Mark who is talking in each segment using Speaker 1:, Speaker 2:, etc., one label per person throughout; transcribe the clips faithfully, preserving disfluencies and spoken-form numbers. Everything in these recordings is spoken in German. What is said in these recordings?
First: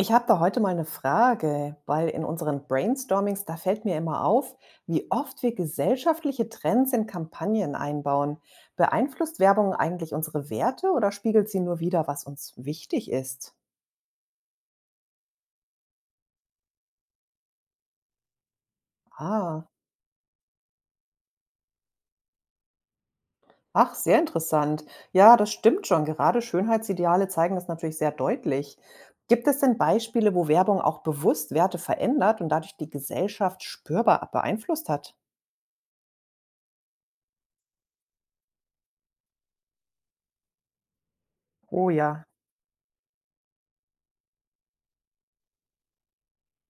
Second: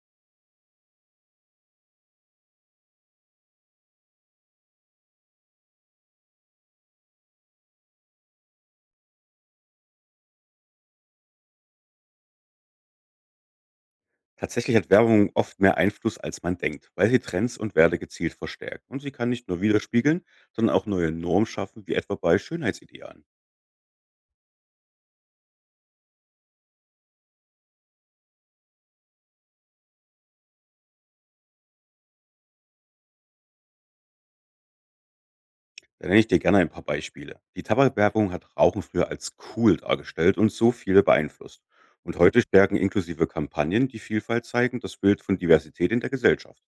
Speaker 1: Ich habe da heute mal eine Frage, weil in unseren Brainstormings, da fällt mir immer auf, wie oft wir gesellschaftliche Trends in Kampagnen einbauen. Beeinflusst Werbung eigentlich unsere Werte oder spiegelt sie nur wider, was uns wichtig ist?
Speaker 2: Tatsächlich hat Werbung oft mehr Einfluss, als man denkt, weil sie Trends und Werte gezielt verstärkt. Und sie kann nicht nur
Speaker 1: Ah,
Speaker 2: widerspiegeln, sondern auch neue Normen schaffen, wie etwa bei Schönheitsidealen.
Speaker 1: ach, sehr interessant. Ja, das stimmt schon. Gerade Schönheitsideale zeigen das natürlich sehr deutlich. Gibt es denn Beispiele, wo Werbung auch bewusst Werte verändert und dadurch die Gesellschaft spürbar beeinflusst hat?
Speaker 2: Da nenne ich dir gerne ein paar Beispiele. Die Tabakwerbung hat Rauchen früher als cool dargestellt und so viele beeinflusst.
Speaker 1: Oh
Speaker 2: Und
Speaker 1: ja.
Speaker 2: heute stärken inklusive Kampagnen, die Vielfalt zeigen, das Bild von Diversität in der Gesellschaft.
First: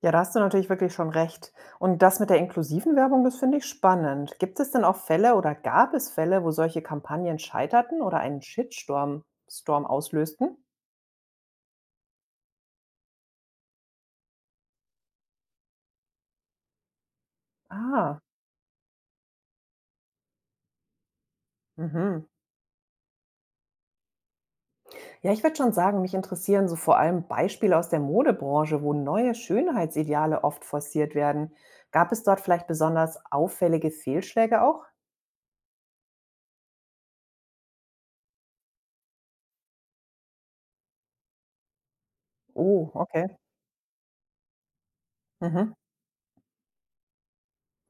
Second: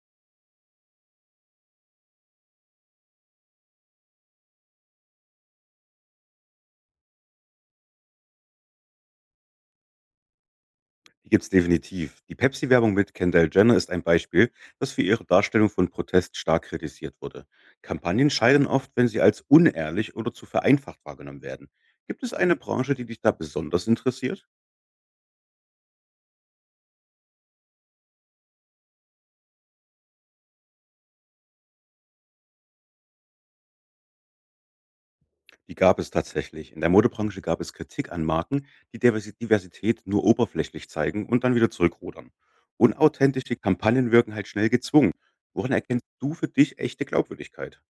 Speaker 1: Ja, da hast du natürlich wirklich schon recht. Und das mit der inklusiven Werbung, das finde ich spannend. Gibt es denn auch Fälle oder gab es Fälle, wo solche Kampagnen scheiterten oder einen Shitstorm Storm auslösten?
Speaker 2: Die gibt's definitiv. Die Pepsi-Werbung mit Kendall Jenner ist ein Beispiel, das für ihre Darstellung von Protest stark kritisiert wurde.
Speaker 1: Ah,
Speaker 2: Kampagnen scheitern oft, wenn sie als unehrlich oder zu vereinfacht wahrgenommen werden. Gibt
Speaker 1: mhm.
Speaker 2: es eine Branche, die dich da besonders interessiert?
Speaker 1: Ja, ich würde schon sagen, mich interessieren so vor allem Beispiele aus der Modebranche, wo neue Schönheitsideale oft forciert werden. Gab es dort vielleicht besonders auffällige Fehlschläge auch?
Speaker 2: Die gab es tatsächlich. In der Modebranche gab es Kritik an Marken, die Diversi- Diversität nur oberflächlich zeigen und dann wieder zurückrudern.
Speaker 1: Oh, okay.
Speaker 2: Unauthentische Kampagnen wirken halt schnell gezwungen. Woran
Speaker 1: Mhm.
Speaker 2: erkennst du für dich echte Glaubwürdigkeit?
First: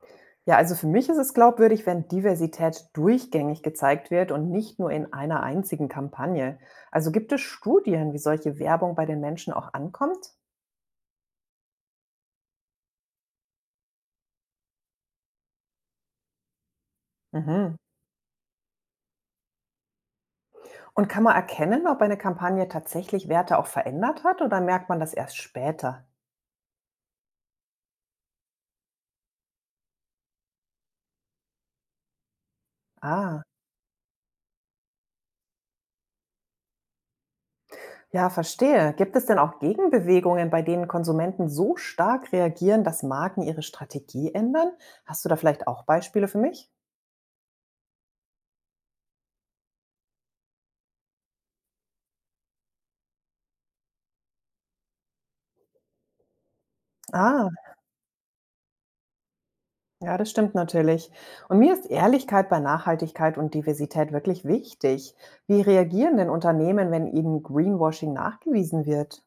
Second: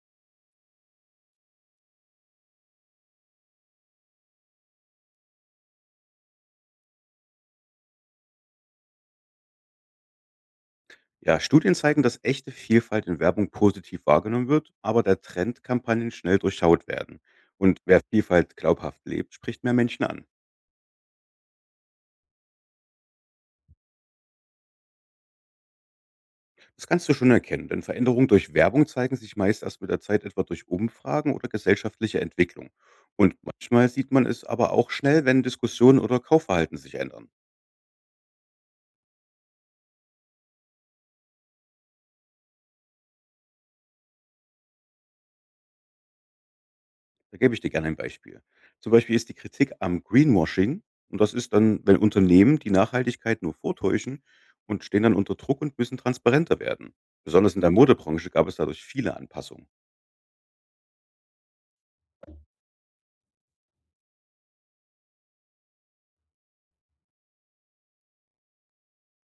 Speaker 1: Ja, also für mich ist es glaubwürdig, wenn Diversität durchgängig gezeigt wird und nicht nur in einer einzigen Kampagne. Also gibt es Studien, wie solche Werbung bei den Menschen auch ankommt?
Speaker 2: Ja, Studien zeigen, dass echte Vielfalt in Werbung positiv wahrgenommen wird, aber der Trend, Kampagnen schnell durchschaut werden.
Speaker 1: Mhm.
Speaker 2: Und wer Vielfalt glaubhaft lebt, spricht mehr Menschen an.
Speaker 1: Und kann man erkennen, ob eine Kampagne tatsächlich Werte auch verändert hat oder merkt man das erst später?
Speaker 2: Das kannst du schon erkennen, denn Veränderungen durch Werbung zeigen sich meist erst mit der Zeit etwa durch Umfragen oder gesellschaftliche Entwicklung. Und
Speaker 1: Ah,
Speaker 2: manchmal sieht man es aber auch schnell, wenn Diskussionen oder Kaufverhalten sich ändern.
Speaker 1: ja, verstehe. Gibt es denn auch Gegenbewegungen, bei denen Konsumenten so stark reagieren, dass Marken ihre Strategie ändern? Hast du da vielleicht auch Beispiele für mich?
Speaker 2: Da gebe ich dir gerne ein Beispiel. Zum Beispiel ist die Kritik am Greenwashing und das ist dann, wenn Unternehmen die Nachhaltigkeit nur vortäuschen und stehen dann unter Druck und müssen transparenter werden.
Speaker 1: Ah,
Speaker 2: Besonders in der Modebranche gab es dadurch viele Anpassungen.
Speaker 1: ja, das stimmt natürlich. Und mir ist Ehrlichkeit bei Nachhaltigkeit und Diversität wirklich wichtig. Wie reagieren denn Unternehmen, wenn ihnen Greenwashing nachgewiesen wird?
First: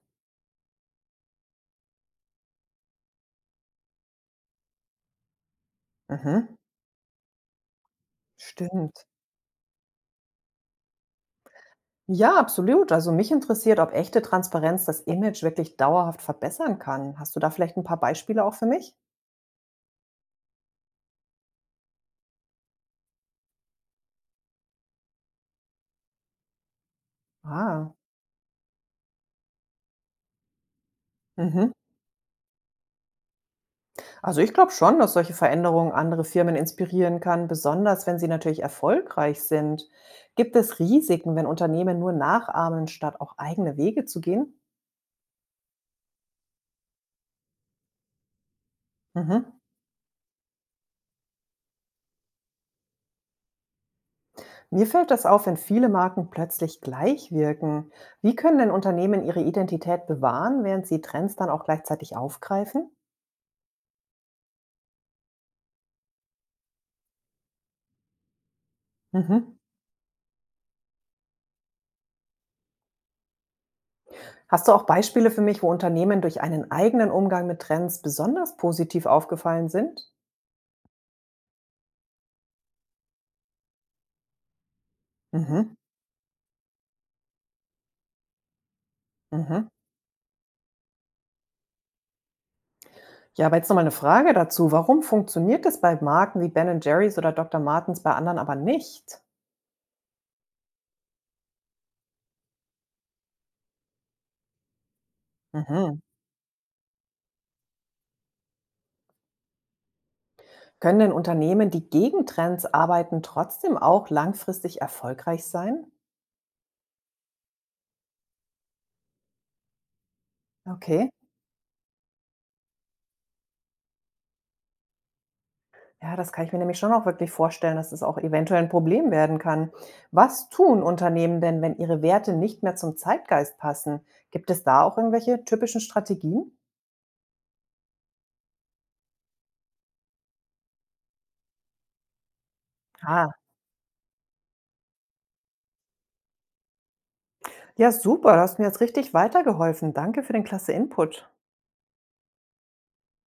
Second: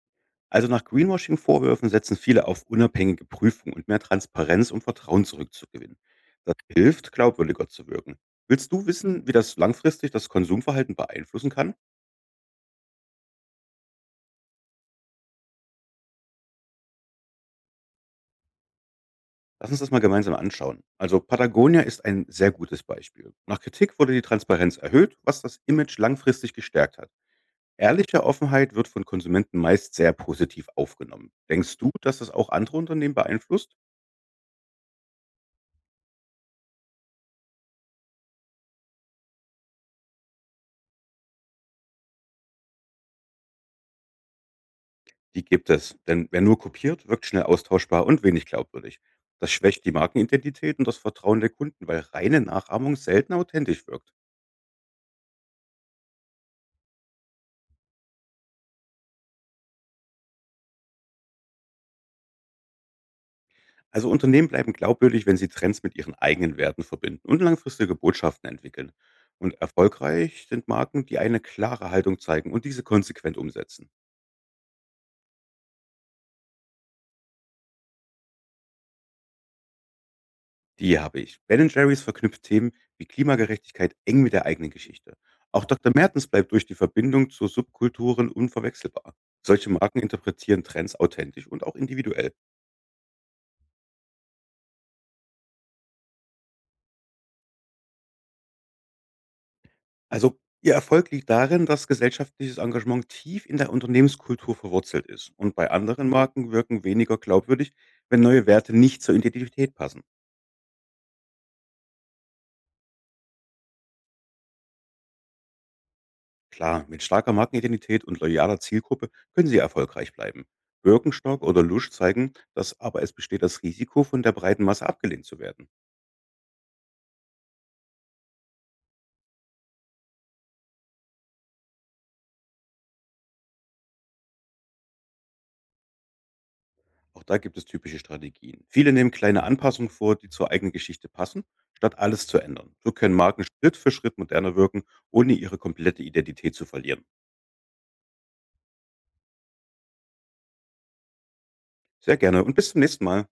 Speaker 2: Also nach Greenwashing-Vorwürfen setzen viele auf unabhängige Prüfung und mehr Transparenz, um Vertrauen zurückzugewinnen.
Speaker 1: Mhm,
Speaker 2: Das hilft, glaubwürdiger zu wirken. Willst du
Speaker 1: stimmt.
Speaker 2: wissen, wie das langfristig das Konsumverhalten beeinflussen kann?
Speaker 1: Ja, absolut. Also mich interessiert, ob echte Transparenz das Image wirklich dauerhaft verbessern kann. Hast du da vielleicht ein paar Beispiele auch für mich?
Speaker 2: Lass uns das mal gemeinsam anschauen. Also Patagonia ist ein sehr gutes Beispiel. Nach Kritik wurde die Transparenz erhöht, was das Image langfristig gestärkt hat.
Speaker 1: Ah,
Speaker 2: Ehrliche Offenheit wird von Konsumenten meist sehr positiv aufgenommen.
Speaker 1: mhm.
Speaker 2: Denkst du, dass das auch andere Unternehmen beeinflusst?
Speaker 1: Also ich glaube schon, dass solche Veränderungen andere Firmen inspirieren kann, besonders wenn sie natürlich erfolgreich sind. Gibt es Risiken, wenn Unternehmen nur nachahmen, statt auch eigene Wege zu gehen?
Speaker 2: Die gibt es, denn wer nur kopiert, wirkt schnell austauschbar und wenig glaubwürdig. Das
Speaker 1: Mhm.
Speaker 2: schwächt die Markenidentität und das Vertrauen der Kunden, weil reine Nachahmung selten authentisch wirkt.
Speaker 1: Mir fällt das auf, wenn viele Marken plötzlich gleich wirken. Wie können denn Unternehmen ihre Identität bewahren, während sie Trends dann auch gleichzeitig aufgreifen?
Speaker 2: Also Unternehmen bleiben glaubwürdig, wenn sie Trends mit ihren eigenen Werten verbinden und langfristige Botschaften entwickeln. Und
Speaker 1: Mhm.
Speaker 2: erfolgreich sind Marken, die eine klare Haltung zeigen und diese konsequent umsetzen.
Speaker 1: Hast du auch Beispiele für mich, wo Unternehmen durch einen eigenen Umgang mit Trends besonders positiv aufgefallen sind?
Speaker 2: Die habe ich. Ben Jerry's verknüpft Themen wie Klimagerechtigkeit eng mit der eigenen Geschichte. Auch
Speaker 1: Mhm.
Speaker 2: Doktor Mertens bleibt durch die Verbindung zu Subkulturen unverwechselbar.
Speaker 1: Mhm.
Speaker 2: Solche Marken interpretieren Trends authentisch und auch individuell.
Speaker 1: Ja, aber jetzt nochmal eine Frage dazu. Warum funktioniert es bei Marken wie Ben & Jerry's oder Doktor Martens, bei anderen aber nicht?
Speaker 2: Also, ihr Erfolg liegt darin, dass gesellschaftliches Engagement tief in der Unternehmenskultur verwurzelt ist und bei
Speaker 1: Mhm.
Speaker 2: anderen Marken wirken weniger glaubwürdig, wenn neue Werte nicht zur Identität passen.
Speaker 1: Können denn Unternehmen, die gegen Trends arbeiten, trotzdem auch langfristig erfolgreich sein?
Speaker 2: Klar, mit starker Markenidentität und loyaler Zielgruppe können sie erfolgreich bleiben.
Speaker 1: Okay.
Speaker 2: Birkenstock oder Lush zeigen, dass aber es besteht das Risiko, von der breiten Masse abgelehnt zu werden.
Speaker 1: Ja, das kann ich mir nämlich schon auch wirklich vorstellen, dass es auch eventuell ein Problem werden kann. Was tun Unternehmen denn, wenn ihre Werte nicht mehr zum Zeitgeist passen? Gibt es da auch irgendwelche typischen Strategien?
Speaker 2: Auch da gibt es typische Strategien. Viele nehmen kleine Anpassungen vor, die zur eigenen Geschichte passen, statt alles zu ändern. So können
Speaker 1: Ah,
Speaker 2: Marken Schritt für Schritt moderner wirken, ohne ihre komplette Identität zu verlieren.
Speaker 1: ja super, da hast mir jetzt richtig weitergeholfen. Danke für den klasse Input.
Speaker 2: Sehr gerne und bis zum nächsten Mal.